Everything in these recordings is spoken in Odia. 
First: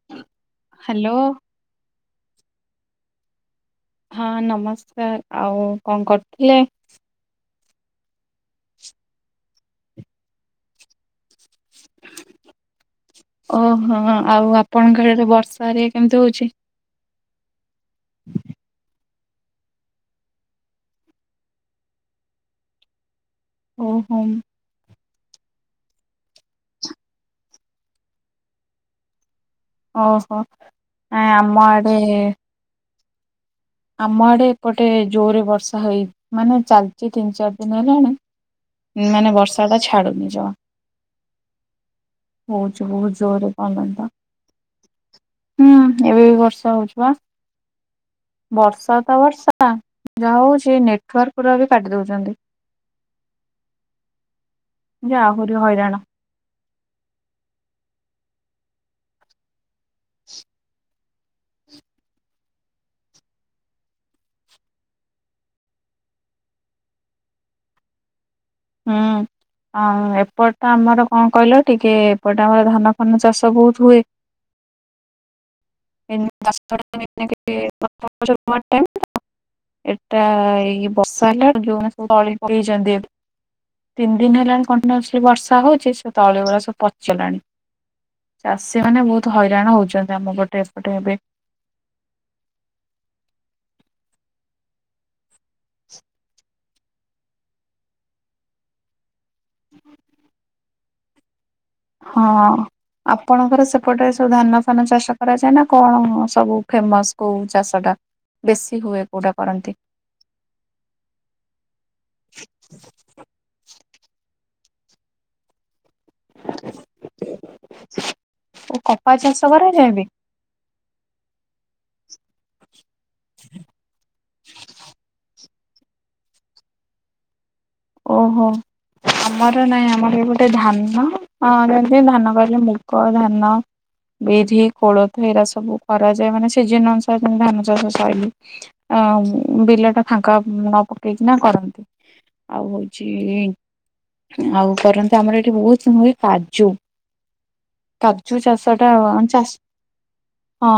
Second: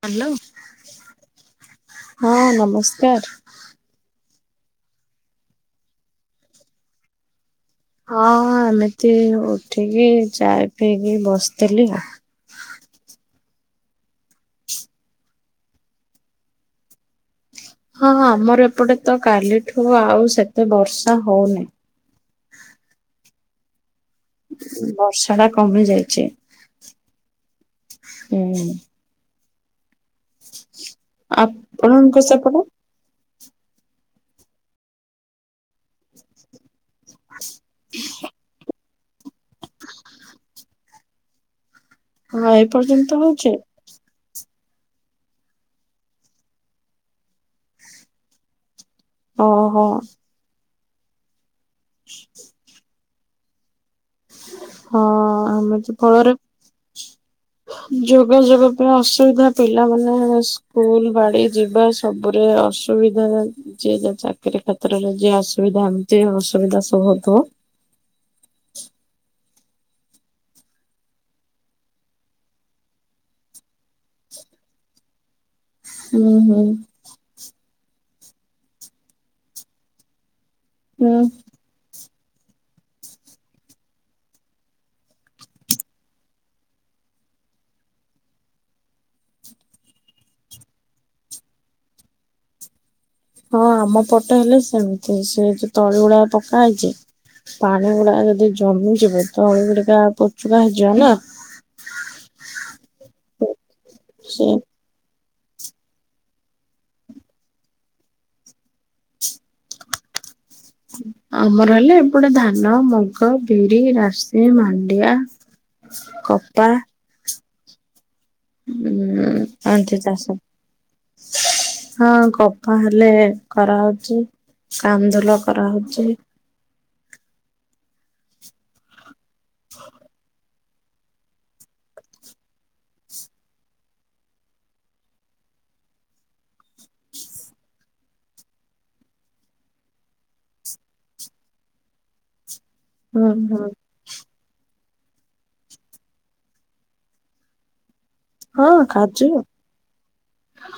ହ୍ୟାଲୋ ହ୍ୟାଲୋ ହଁ ନମସ୍କାର। ହଁ ନମସ୍କାର। ଆଉ କଣ କରୁଥିଲେ? ହଁ ଏମିତି ଉଠିକି ଚା ପିଇକି ବସିଥିଲି। ଓହୋ ଆଉ ଆପଣଙ୍କ ଇଆଡେ ବର୍ଷା ହେରିକା କେମିତି ହଉଚି। ହଁଁ ହଁ ଆମର ଏପଟେ ତ କାଲିଠୁ ଆଉ ସେତେ ବର୍ଷା ହଉନି। ଓହୋ। ବର୍ଷା ଟା କମି ଯାଇଚି। ହୁଁ। ଓହୋ। ନାଇଁ ଆମ ଆଡେ ଆପଣଙ୍କ ସେପଟେ? ଆମ ଆଡେ ଏପଟେ ଜୋରରେ ବର୍ଷା ହେଇ ମାନେ ଚାଲିଚି ତିନି ଚାରି ଦିନ ହେଲାଣି। ମାନେ ବର୍ଷା ଟା ଛାଡୁନି ଜମା। ହଁ ଏ ହଉଛୁ ପର୍ଯ୍ୟନ୍ତ ବହୁତ ହଉଛି ଜୋରେ [unintelligible] ହୁଁ ଏବେ ବି ବର୍ଷା ହଉଛି ପା। ବର୍ଷା ତ ବର୍ଷା ଓହୋ ଯାହା ହଉଛି ନେଟୱାର୍କ ପୁରା ବି କାଟି ଦଉଚନ୍ତି। ହଁ ଯେ ଆହୁରି ଆମେ ଯେ ହଇରାଣ। ଫଳରେ ଯୋଗାଯୋଗ ପାଇଁ ଅସୁବିଧା ପିଲାମାନେ ସ୍କୁଲ୍ ବାଡି ଯିବା ସୁ ସବୁରେ ଅସୁବିଧା ଚାଲିଚି। ଯିଏ ଯୋଉ ଚାକିରି କ୍ଷେତ୍ରରେ ଯେ ଅସୁବିଧା ସବୁ ହଉଥୁବ। ହଁ। ଆଉ ଏପଟେ ଆମର କଣ କହିଲ ଟିକେ ଏପଟେ ଆମର ଧାନ ଫାନ ଚାଷ ବହୁତ ହୁଏ। ହୁଁ [inaudible] ହୁଁ ଚାଷଟା [inaudible] ଏଟା ଏଇ ବର୍ଷା ହେଲା ଯୋଉ ହୁଁ ମାନେ ସବୁ ତଳି ପକେଇଚନ୍ତି। ତିନି ଦିନ ହେଲାଣି କଣ୍ଟିନ୍ୟୁସଲି ବର୍ଷା ହଉଛି ସେ ତଳି ଗୁରା ସବୁ ପଚିଲାଣି। ଚାଷୀ ମାନେ ବହୁତ ହଇରାଣ ହଉଛନ୍ତି ଆମ ପଟେ ଏପଟେ ଏବେ। ହଁ ଆମ ପଟେ ହେଲେ ସେମିତି ସେ ଯୋଉ ତଳି ଉଡା ପ ଆ [unintelligible] ପାଣି ଗୁଡା ଯଦି ଜମିଯିବ ତଳି ଗୁଡିକା ପଚୁକା ହେଇଯିବ ନା। ହଁ ଆପଣଙ୍କର ସେପଟେ ସବୁ ସେ ଧାନ ଫାନ ଚାଷ କରାଯାଏ ନା କଣ ସବୁ ଫେମସ୍ କୋଉ ଚାଷଟା ବେଶୀ ହୁଏ କୋଉଟା କରନ୍ତି? ଆମର ହେଲେ ଏପଟେ ଧାନ, ମୁଗ, ବିରି, ରାଶି, ମାଣ୍ଡିଆ। କପା [inaudible] କପା ଉଁ, ଚାଷ କରାଯାଏ ଆଣ୍ଠୁ ବି? ଚାଷ ହଁ କ ହଁ ହେଲେ କରାହଉଛି କାନ୍ଦୁଲ କରାହଉଛି। ଓହୋ! ଆମର ନାଇଁ ଆମର ଏପଟେ ଧାନ ଅମର ଏମିତି ଧାନ କହିଲେ ମୁଗ ଧାନ ବିରି, କୋଳଥ ଏଇରା ସବୁ କରାଯାଏ ମାନେ ସିଜନ ଅନୁସାରେ ଧାନ ଚାଷ ସଇଲେ। ଆ, ଉଁ, ବିଲ ଟା ଫାଙ୍କା ନ ପକେଇକିନା କରନ୍ତି। ଆଉ ହୁଁ ହୁଁ ହଉଛି ଆଉ କରନ୍ତି ଆମର ଏଠି ବହୁତ ହୁଏ କାଜୁ। କାଜୁ ଚାଷ ହଁ ଟା ଅନ କାଜୁ ଚାଷ ହଁ,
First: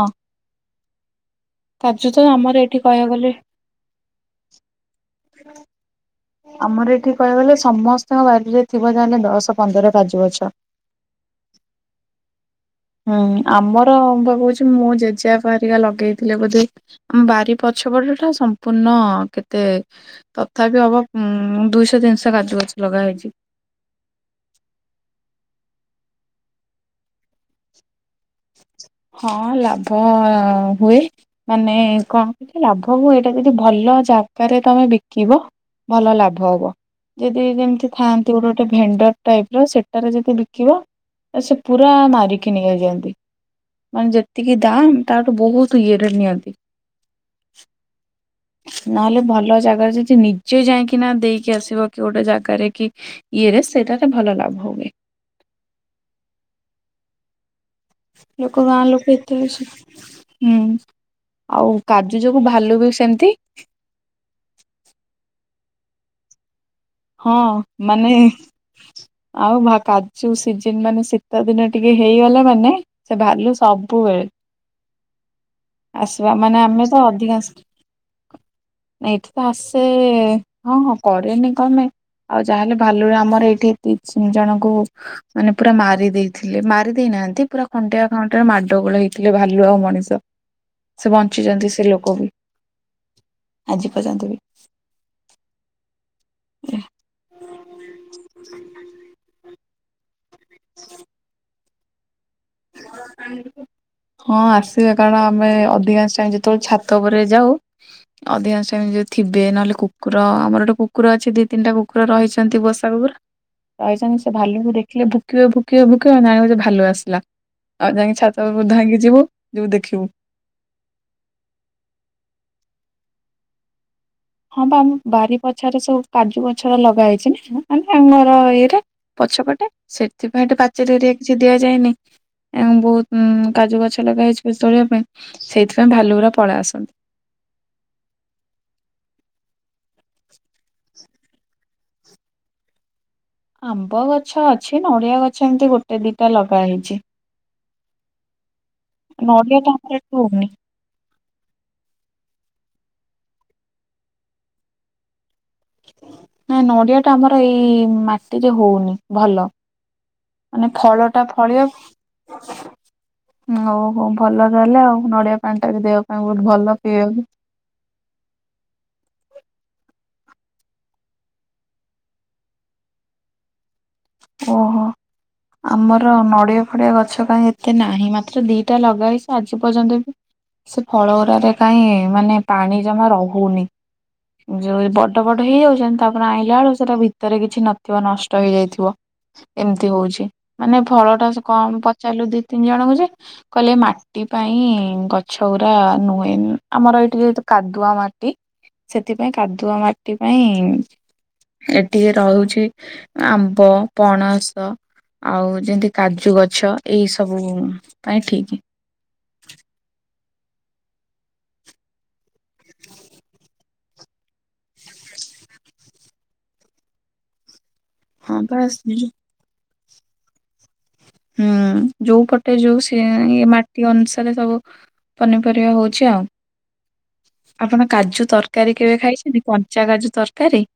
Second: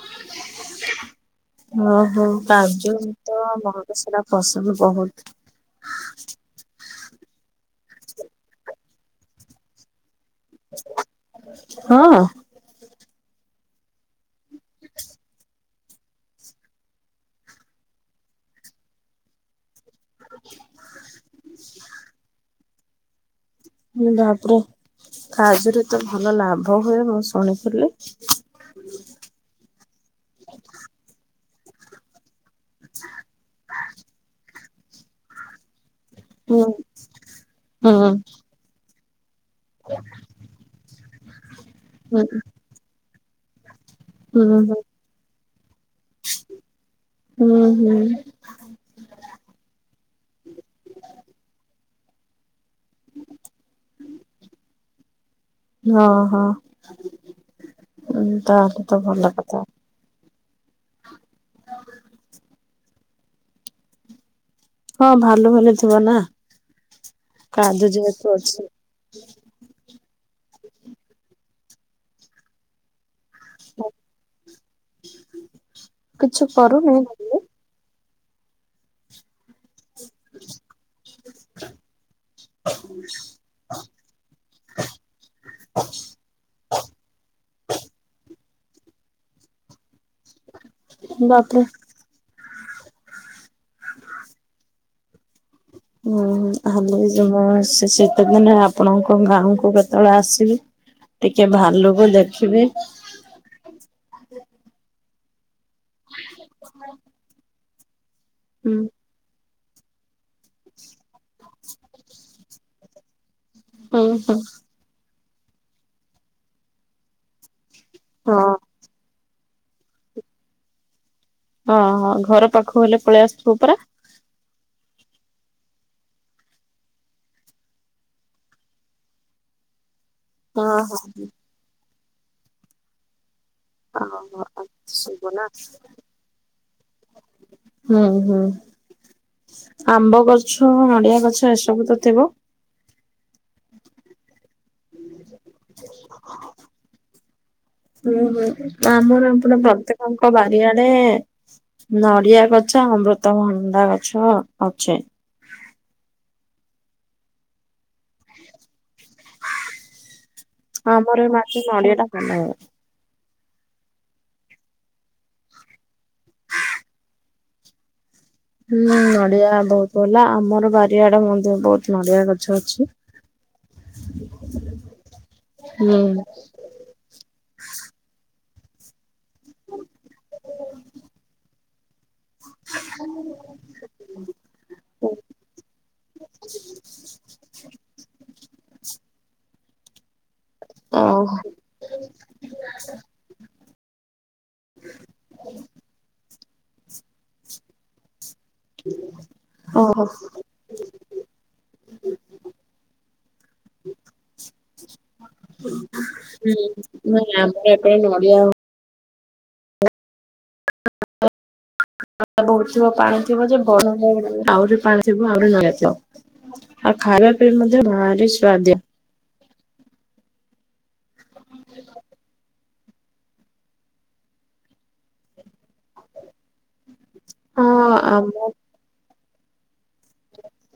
ଓ କାଜୁ ତ ହୋ ଆମର ଏଠି କାଜୁ କହିବାକୁ ଗଲେ ତ ମହଙ୍ଗା ସେଟା ପସନ୍ଦ ବହୁତ। ଆମର ଏଠି କହିବାକୁ ଗଲେ ସମସ୍ତଙ୍କ ବାରିରେ ଥିବ ଯାହେଲେ ଦଶ ପନ୍ଦର କାଜୁ ଗଛ। ହଁ। ହୁଁ, ଆମର ମୁଁ ପା କହୁଛି ମୋ ଜେଜେ ବାପା ହେରିକା ଲଗେଇଥିଲେ ବୋଧେ। ଆମ ବାରି ପଛ ପଟ ଟା ସମ୍ପୂର୍ଣ୍ଣ କେ ତେ ତଥାପି ହବ ଉଁ, ଦୁଇଶହ ତିନିଶହ କାଜୁ ଗଛ ଲଗା ହେଇଛି। ଲେ ବାପରେ କାଜୁ ରେ ତ ଭଲ ଲାଭ ହୁଏ ମୁଁ ଶୁଣିଥିଲି। ହଁ ଲାଭ ହୁଏ। ମାନେ କଣ କହିଥିଲେ ଲାଭ ହୁଏ ଏଟା ଯଦି ଭଲ ଜାଗାରେ ତୋମେ ବିକିବ ଭଲ ଲାଭ ହୁଁ ହବ। ଯଦି ଯେମିତି ହୁଁ ଥାଆନ୍ତି ଗୋଟେ ଗୋଟେ ଭେଣ୍ଡର୍ ଟାଇପ୍ ର ସେଟାରେ ଯଦି ବିକିବ ଏ ସେ ପୁରା ହୁଁ ମାରିକି ନେଇଯାଆନ୍ତି। ମାନେ ଯେତିକି ହୁଁ ଦାମ୍ ତାଠୁ ବହୁତ ଇଏରେ ନିଅନ୍ତି। ନହେଲେ ଭଲ ଜାଗାରେ ଯଦି ନିଜେ ଯାଇକି ନା ଦେଇକି ଆସିବ କି ଗୋଟେ ଜାଗାରେ କି ଇଏରେ ସେଟାରେ ଭଲ ଲାଭ ହୁଏ। ହଁ, ହଁ। ଲୋକ ଗାଁ ତାହେଲେ ତ ଲୋକେ ଭଲ ଏତେ କଥା ବେଶି ହୁଁ, ଆଉ କାଜୁ ଯୋଗୁ ଭାଲୁ ବି ସେମତି। ହଁ ଭାଲୁ ଭାଲୁ ଥିବ ନା। ହଁ କାଜୁ ମାନେ ଯେହେତୁ ଅଛି ଆଉ ଭା କାଜୁ ସିଜନ ମାନେ ଶୀତ ଦିନ ଟିକେ ହେଇଗଲା ମାନେ ସେ ଭାଲୁ ସବୁବେଳେ। ଆସିବା କିଛି ମାନେ ଆମେ କରୁନି ତ ଭାଲୁ। ଅଧିକାଂଶ ଏଇଠି ତ ଆସେ ହଁ ହଁ କରେନି। କଣ ପାଇଁ ଆଉ ଯାହାହେଲେ ଭାଲୁ ରେ ଆମର ଏଇଠି ତିନି ଜଣଙ୍କୁ ମାନେ ପୁରା ମାରି ଦେଇେଥିଲେ, ମାରି ଦେଇ ନାହାନ୍ତି ପୁରା ଖଣ୍ଟିଆ ଖାନ। ମାଡ଼ଗୋଳ ହେଇଥିଲେ ଭାଲୁ ଆଉ ମଣିଷ ସେ ବାପରେ ବଞ୍ଚିଛନ୍ତି ସେ ଲୋକ ବି। ଆଜି ପର୍ଯ୍ୟନ୍ତ ବି। ହୁଁ ହୁଁ ଆମେ ଯିବା ସେ ଶୀତ ଦିନେ ଆପଣଙ୍କ ଗାଁ କୁ କେତେବେଳେ ଆସ ବୁ ଟିକେ ଭାଲୁକୁ ଦେଖିବି। ହଁ ଆସିବେ କାରଣ ଆମେ ଅଧିକାଂଶ ଟାଇମ ଯେତେବେଳେ ଛାତ ଉପରେ ଯାଉ ହୁଁ ଅଧିକାଂଶ ଯଦି ଥିବେ ନହେଲେ କୁକୁର ଆମର ଗୋଟେ କୁକୁର ଅଛି ଦି ତିନିଟା କୁକୁର ରହିଛନ୍ତି ପୋଷା କୁକୁର। ହୁଁ ରହିଛନ୍ତି ସେ ହୁଁ ଭାୁଲୁ କୁ ଦେଖିଲେ ଭୁକିବେ ଭୁକିବେ ଭୁକିବେ ମାନେ ଇଆଡ଼େ ଯେ ଭାଲୁ ଆସିଲା। ଆଉ ଯାଇକି ହଁ ଛାତ ଉପରେ ଧାଇକି ଯିବୁ, ଯିବୁ ଦେଖିବୁ। ହଁ ହଁ ଘର ପାଖକୁ ହେଲେ ପଳେଇ ଆସବ ପରା। ହଁ ବା ଆମ ବାରି ପଛରେ ସବୁ କାଜୁ ଗଛ ଲଗା ହେଇଛି ନା ମାନେ ଆମର ଇଏଟା। ପଛପଟେ ସେଥିପାଇଁ ତ ହଁ ପାଚେରୀ ଏରିଆରେ କିଛି ଦିଆ ଯାଏନି ଏ ବହୁତ ହୁଁ କାଜୁ ଗଛ ହଁ ଲଗା ହେଇଛି ପଛ ହଁ ତୋଳିବା ପାଇଁ ସବୁ ନା ସେଇଥିପାଇଁ ଭାଲୁ ଗୁଡା ପଳେଇ ଆସନ୍ତି। ହୁଁ ହୁଁ ଆମ୍ବ ଗଛ, ନଡିଆ ଗଛ ଏସବୁ ତ ଥିବ। ଆମ୍ବ ଗଛ ଅଛି, ନଡିଆ ଗଛ ଏମିତି ଗୋଟେ ଦିଟା ଲଗା ହେଇଛି। ଆମର ନଡିଆ ପୁରା ଟା ଆମର ଏଠି ପ୍ରତ୍ୟେକଙ୍କ ହଉନି ବାରି, ରେ ନଡିଆ ଗଛ ଅମୃତଭଣ୍ଡା ଗଛ ଅଛି। ନା ନଡିଆ ଟା ଆମର ଏଇ ମାଟିରେ ହଉନି। ଭଲ। ମାନେ ଫଳ ଆମର ଏ ଟା ମାଟି ଫଳିବ ନଡିଆ ଟା ଭଲ ହୁଏ। ଅହ ଭଲ ଭଲ, ନଡିଆ ପାଣି ଟା ଦେହ ପାଇଁ ବହୁତ ଭଲ ପିଇବାକୁ। ହୁଁ ନଡିଆ ବହୁତ ଭଲ, ଆମର ବାରିଆଡ ମଧ୍ୟ ବହୁତ ନଡିଆ ଗଛ ଅଛି। ଓହୋ [inaudible] ଆମର ନଡ଼ିଆ ଫଡ଼ିଆ ଗଛ କାହିଁ ଏତେ ନାହିଁ, ମାତ୍ର ଦିଟା ଲଗା ହଇଛି। ଆଜି ପର୍ଯ୍ୟନ୍ତ ବି ସେ ଫଳ ଗୁରାରେ, କାହିଁ ମାନେ ପାଣି ଜମା ରହୁନି। ଯଉଁ ଏ ବଡ ବଡ ହେଇଯାଉଛନ୍ ତାପରେ ଆଣିଲା ବେଳେ ସେଟା ଭିତରେ କିଛି ନଥିବ ନଷ୍ଟ ହେଇଯାଇଥିବ। ଏମିତି ହଉଛି ମାନେ ଫଳଟା ଓହୋ ସେ କମ ପଚାରିଲୁ ଦି ତିନି ଜଣଙ୍କୁ ଯେ କହିଲେ ମାଟି ପାଇଁ ଗଛ ଗୁଡ଼ା ନ ଏନ ଆମର ଏଇଠି ତ ଯେହେତୁ କାଦୁଆ ମାଟି। ସେଥିପାଇଁ କାଦୁଆ ଓହୋ ମାଟି ପାଇଁ। ଏଠିକି ରହୁଛି ଆମ୍ବ ପଣସ। ଆଉ ଯେମିତି କାଜୁ ହୁଁ ଗଛ ଏଇ ନାଇଁ ସବୁ ଆମର ଏପଟେ ପାଇଁ ନଡିଆ ଠିକ୍। ନୁର୍ଜୀଵ ପାଣି ଥିବ ଯେ ବଢୁନି ବଲିକି - ଆହୁରି ପାଣି ଥିବ ଆହୁରି ନେଇ ଆସ। ଆଉ ଖାଲିଳେ ପିଇବା ଯେ ଭାରି ହଁ ବାସ୍ ସ୍ଵାଦ। ହୁଁ ହୁଁ, ଯୋଉ ପଟେ ଯୋଉ ସେ ଇୟା ଏ ମାଟି ଅନୁସାରେ ସବୁ ପନିପରିବା ହଉଛି ଆଉ। ଆପଣ ହଁ କାଜୁ ଆମ ତରକାରୀ କେବେ ଖାଇଛନ୍ତି କଞ୍ଚା କାଜୁ ତରକାରୀ?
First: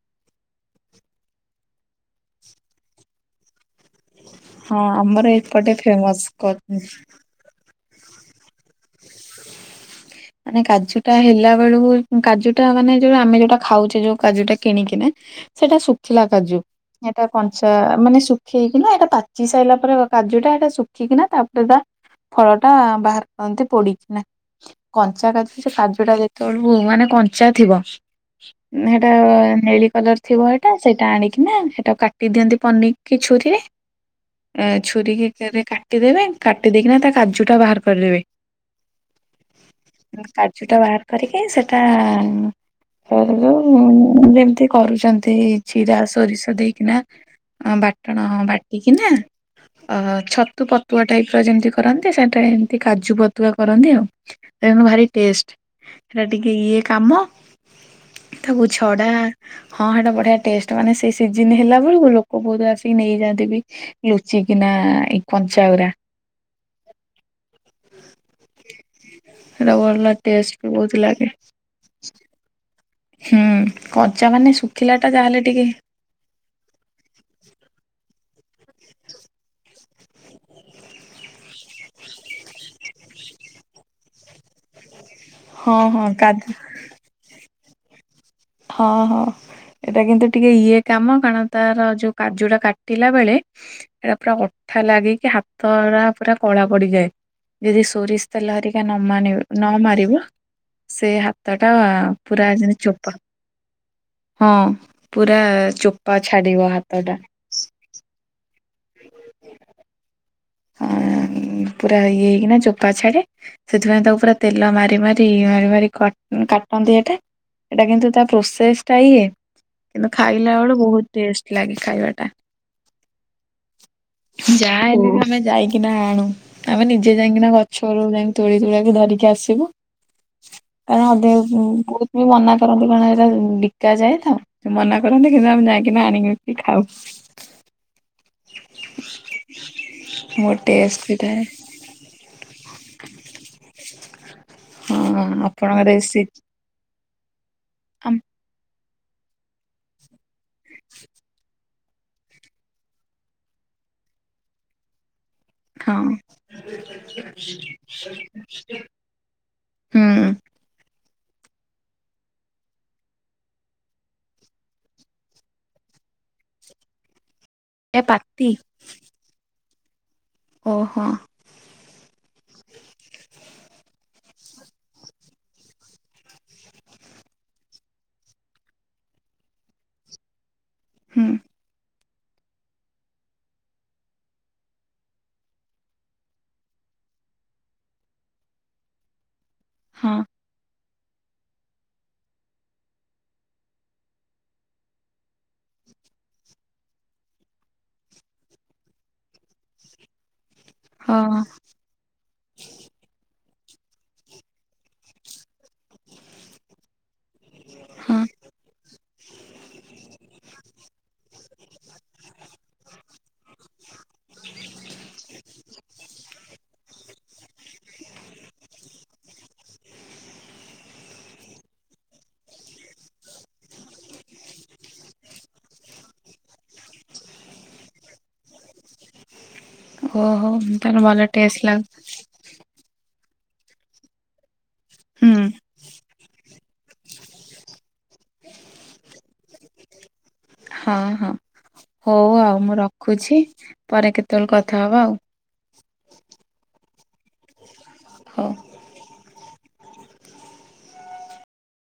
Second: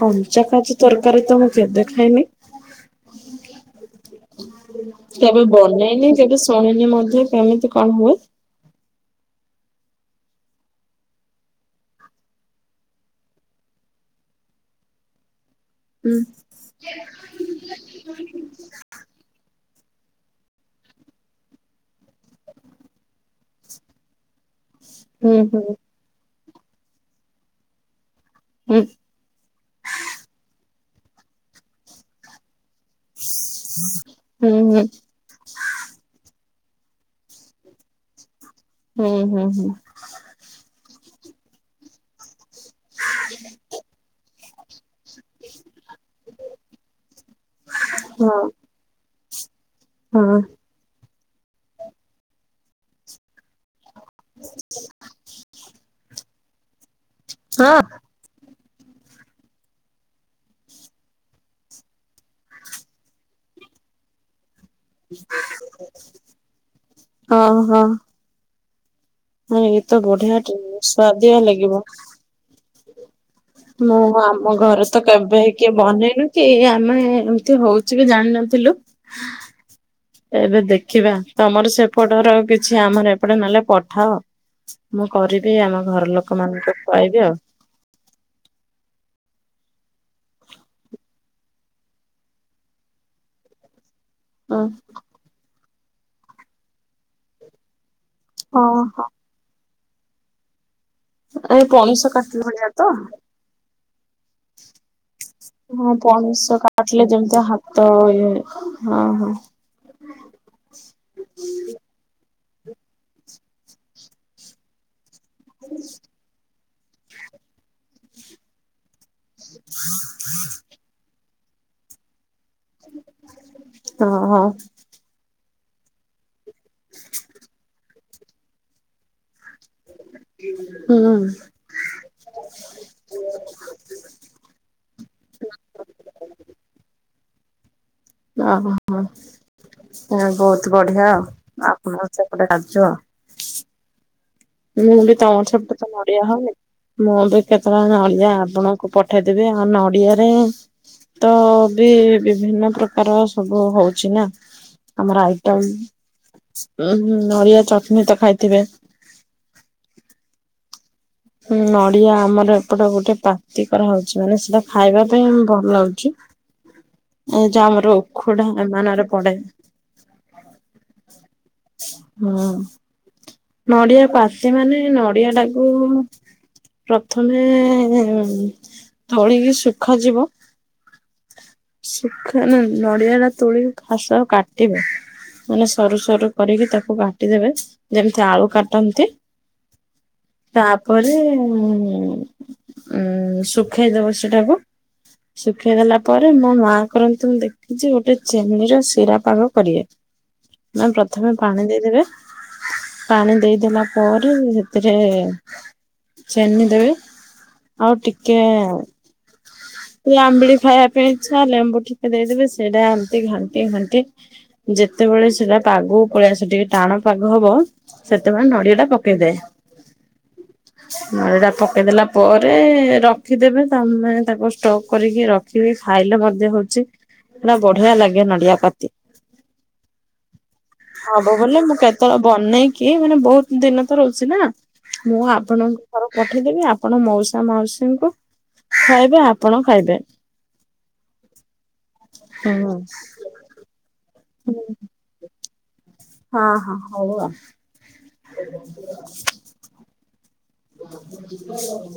କଞ୍ଚା କାଜୁ ତରକାରୀ ତ ମୁଁ କେବେ ଖାଇନି। [unintelligible] ହଁ ଆମର କେବେ ଏପଟେ ବନେଇନି କେବେ ଫେମସ୍ ଶୁଣିନି ମଧ୍ୟ କେମିତି କଣ ହୁଏ। [inaudible] ମାନେ କାଜୁ ଟା ହେଲା ବେଳକୁ କାଜୁ ଟା ମାନେ ଯୋଉ ଆମେ ଯୋଉଟା ଖାଉଛେ ଯୋଉ କାଜୁଟା କିଣିକିନା। ସେଇଟା ଶୁଖିଲା କାଜୁ, ଏଟା କଞ୍ଚା ମାନେ ଶୁଖି ହେଇକିନା ଏଇଟା ପାଚି ସାରିଲା ପରେ କାଜୁଟା ଏଇଟା ଶୁଖିକିନା ତାପରେ ତା ଫଳଟା ବାହାର ଏମତି ପଡିକିନା, କଞ୍ଚା ହୁଁ ହୁଁ କାଜୁ ସେ କାଜୁଟା ଯେତେବେଳକୁ ମାନେ କଞ୍ଚା ଥିବ। ହୁଁ ହେଟା ନେଳି କଲର ଥିବ ହେଟା ସେଇଟା ଆଣିକିନା ସେଟା କାଟି ଦିଅନ୍ତି ପନି କି ଛୁରୀରେ ହୁଁ ହୁଁ ଛୁରୀ କି କେ କା କାଟିଦେବେ କାଟିଦେଇକିନା ତା କାଜୁ ଟା ବାହାର କରିଦେବେ। ହୁଁ ହୁଁ ହୁଁ। କାଜୁ ଟା ବାହାର କରିକି ସେଟା [inaudible] ଯେମତି କରୁଛନ୍ତି ଜିରା ସୋରିଷ ଦେଇକିନା। ହଁ ବାଟଣ ହୁଁ। ବାଟ ଏଇକିନା ହଁ। ଛତୁ ପତୁଆ ଟାଇପ ଯେମତି କରନ୍ତି ସେଟା ଏମିତି କା ଛୁ ପତୁଆ କରନ୍ତି ଆଉ ତେଣୁ ଭାରି ଟେଷ୍ଟ ହେରା ଟିକେ ଇଏ କାମ ହଁ। ତାକୁ ଛଡା ହଁ ହେଇଟା ବଢିଆ ଟେଷ୍ଟ। ମାନେ ସେଇ ସିଜିନ ହେଲା ବେଳକୁ ଲୋକ ବହୁତ ଆସିକି ନେଇଯାଆନ୍ତି ବି। ଲୁଚିକିନା ଏଇ କଞ୍ଚାଗୁରା ହଁ ହଁ। ହଁ ସେଟା ଏ ତ ଭଲ ବଢିଆ ଟେଷ୍ଟ ବି ବହୁତ ଲାଗେ। ସ୍ଵାଆଦିଆ ଲାଗିବ। ହୁଁ ମୁଁ କଞ୍ଚା ମାନେ ଆମ ଘରେ ଶୁଖିଲା ତ ଟା ଯାହାହେଲେ କେବେ ହେ ଟିକେ କିଏ ବନେଇନି କି ଆମେ ଏମିତି ହଉଛି ବି ଜାଣିନଥିଲୁ। ହ ଏବେ ଦେଖିବା ତମର ସେପଟର କିଛି ଆମର ଏପଟେ ନହେଲେ ପଠାଅ। ମୁଁ କରିବି ହଁ ଆମ ହଁ ଘର କାଜୁ ଲୋକମାନଙ୍କୁ ଖୁଆଇବି ଆଉ। ହଁ ହଁ। ଏଇଟା କିନ୍ତୁ ଟିକେ ଇଏ କାମ କାରଣ ତାର ଯୋଉ କାଜୁ ଟା କାଟିଲା ବେଳେ ହେରା ପୁରା ହଁ। ଅଠା ଲାଗିକି ହାତ ଉରା ପୁରା କଳା ପଡିଯାଏ। ଯଦି ସୋରିଶି ତେଲ ହେରିକା ନ ଓହୋ ମାନିବ ନ ମରିବ। ସେ ଏ ହାତଟା ପଣସ କାଠିଲା ପୁରା ଭଳିଆ ଯେମିତି ତ? ଚୋପା ହଁ ପୁରା ଚୋପା ଛାଡ଼ିବ ହାତଟା। ତ ହାତ ଇଏ ହଁ ହଁ। ଅ ପୁରା ଇଏ ହେଇକିନା ଚୋପା ଛାଡେ ସେଥିପାଇଁ ତାକୁ ପୁରା ତେଲ ମାରି ମାରି ତି ମାରି ମାରି କା କାଟନ୍ତି ହେଟା ହେଟା କିନ୍ତୁ ତା ପ୍ରୋସେସ୍ ତା ଇଏ କିନ୍ତୁ ଖାଇଲା ବେଳ ବହୁତୁ ଟେଷ୍ଟ ଲାଗେ ଖାଇବା ଟା। ହଁ ହଁ। ଯାହା ହେଲେ ଆମେ ଯାଇକି ନା ଆଣୁ ଆମେ ନିଜେ ଯାଇକିନା ଗଛ ରୁ ଯାଇି ତୋଳି ତୋଳିଆକୁ ଧରିକି ଆସିବୁ। କାରଣ ହୁଁ ଅଧେ ବହୁତ ବି ମନା କରନ୍ତି କାରଣ ଏରା ବିକା ଯାଏ ତ। ମନା କରନ୍ତି କିନ୍ତୁ ଆମେ ଯାଇକି ନା ଆଣିକି ଖାଉ। ଓହୋ ହ ବହୁତ ବହୁତୁ ଟେଷ୍ଟ ବଢିଆ ଥାଏ ଆପଣ ସେପଟେ ରାଜୁ ଆଉ। [inaudible] ମୁଁ ବି ହଁ ତମର ଆପଣଙ୍କ ସେପଟୁ ରେସି ନଡିଆ ହଉନି ମୁଁ ବି କେତେବେଳେ ନଡିଆ ଆପଣ ପଠେଇଦେବି ଆଉ ନଡିଆରେ ତ ବି ବିଭିନ୍ନ ପ୍ରକାର ସବୁ ହଉଛି ନା। ଆମର ହଁ ଆଇଟମ ନଡ଼ିଆ ଚଟଣିୀ ତ ଖାଇଥିବେ? ହୁଁ ନଡ଼ିଆ ଆମର ଏପଟେ ଗୋଟେ ପାତି କରା ହଉଛି ମାନେ ସେଟା ଖାଇବା ପାଇଁ ଭଲ ଲାଗୁଛି। ହଁ ଏ ଯୋଉ ଆମର ଉଖୁଡା ଏମାନରେ ପଡେ। ଓହୋ। ହଁ ନଡିଆ ପାତି ମାନେ ନଡିଆ ଟାକୁ ପ୍ରଥମେ ତୋଳିକି ଶୁଖାଯିବ। ହୁଁ। ସୁଖା ନା ନଡ଼ିଆ ଟା ତୋଳିକି ଫାର୍ଷ୍ଟେ କାଟିବ। ମାନେ ସରୁ ସରୁ କରିକି ତାକୁ କାଟିଦେବେ ଯେମିତି ଆଳୁ କାଟନ୍ତି। ହଁ। ତା ପରେ ଉ ଶୁଖେଇଦବ ସେଟାକୁ ଶୁଖେଇ ଦେଲା ପରେ ମୋ ମାଆ କରନ୍ତୁ ମୁଁ ଦେଖିଛି ଗୋଟେ ଚେନି ର ଶିରା ପାଗ କରିବେ। ଆଉ ପ୍ରଥମେ ହଁ ପାଣି ଦେଇଦେବେ। ପାଣି ଦେଇଦେଲା ପରେ ସେଥିରେ ଚେନି ଦେବି ଆଉ ହଁ ଟିକେ ଆମ୍ବିଡି ଖାଇବା ପାଇଁ ଇଚ୍ଛା ଲେମ୍ବୁ ଟିକେ ଦେଇଦେବେ ସେଇଟା ଏମତି ଘଣ୍ଟି ଘଣ୍ଟି ଯେତେବେଳେ ସେଟା ପାଗ ପଳିଆ ସେ ଟିକେ ଟାଣ ପାଗ ହବ ସେତେବେଳେ ନଡିଆ ଟା ପକେଇଦେବେ। ନଈ ଟା ପକେଇଦେଲା ପରେ ରଖିଦେବେ ତମେ ତାକୁ ଷ୍ଟ କରିକି ରଖିବି ଖାଇଲେ ମଧ୍ୟ ହଉଛି ହେଟା ବଢିଆ ଲାଗେ ନା। ଓହୋ ତାହେଲେ ଭଲ ହବ ଟେଷ୍ଟ ବ ମୁଁ ଲାଗୁ କେତେବେଳେ? ବନେଇକି ମାନେ ବହୁତ ଦିନ ତ ରହୁଛି ନା ମୁଁ ହୁଁ ଆପଣଙ୍କୁ ଘର ପଠେଇଦେବି ଆପଣ ମାଉସା ମାଉସୀଙ୍କୁ ଖାଇବେ ଆପଣ ଖାଇବେ। ହଁ ହଁ ହଉ ଆଉ ହୁଁ। ମୁଁ ରଖୁଛି ପରେ କେତେବେଳେ କଥା ହବା ଆଉ। ହଁ ହଁ ହଉ। ହଉ। [inaudible]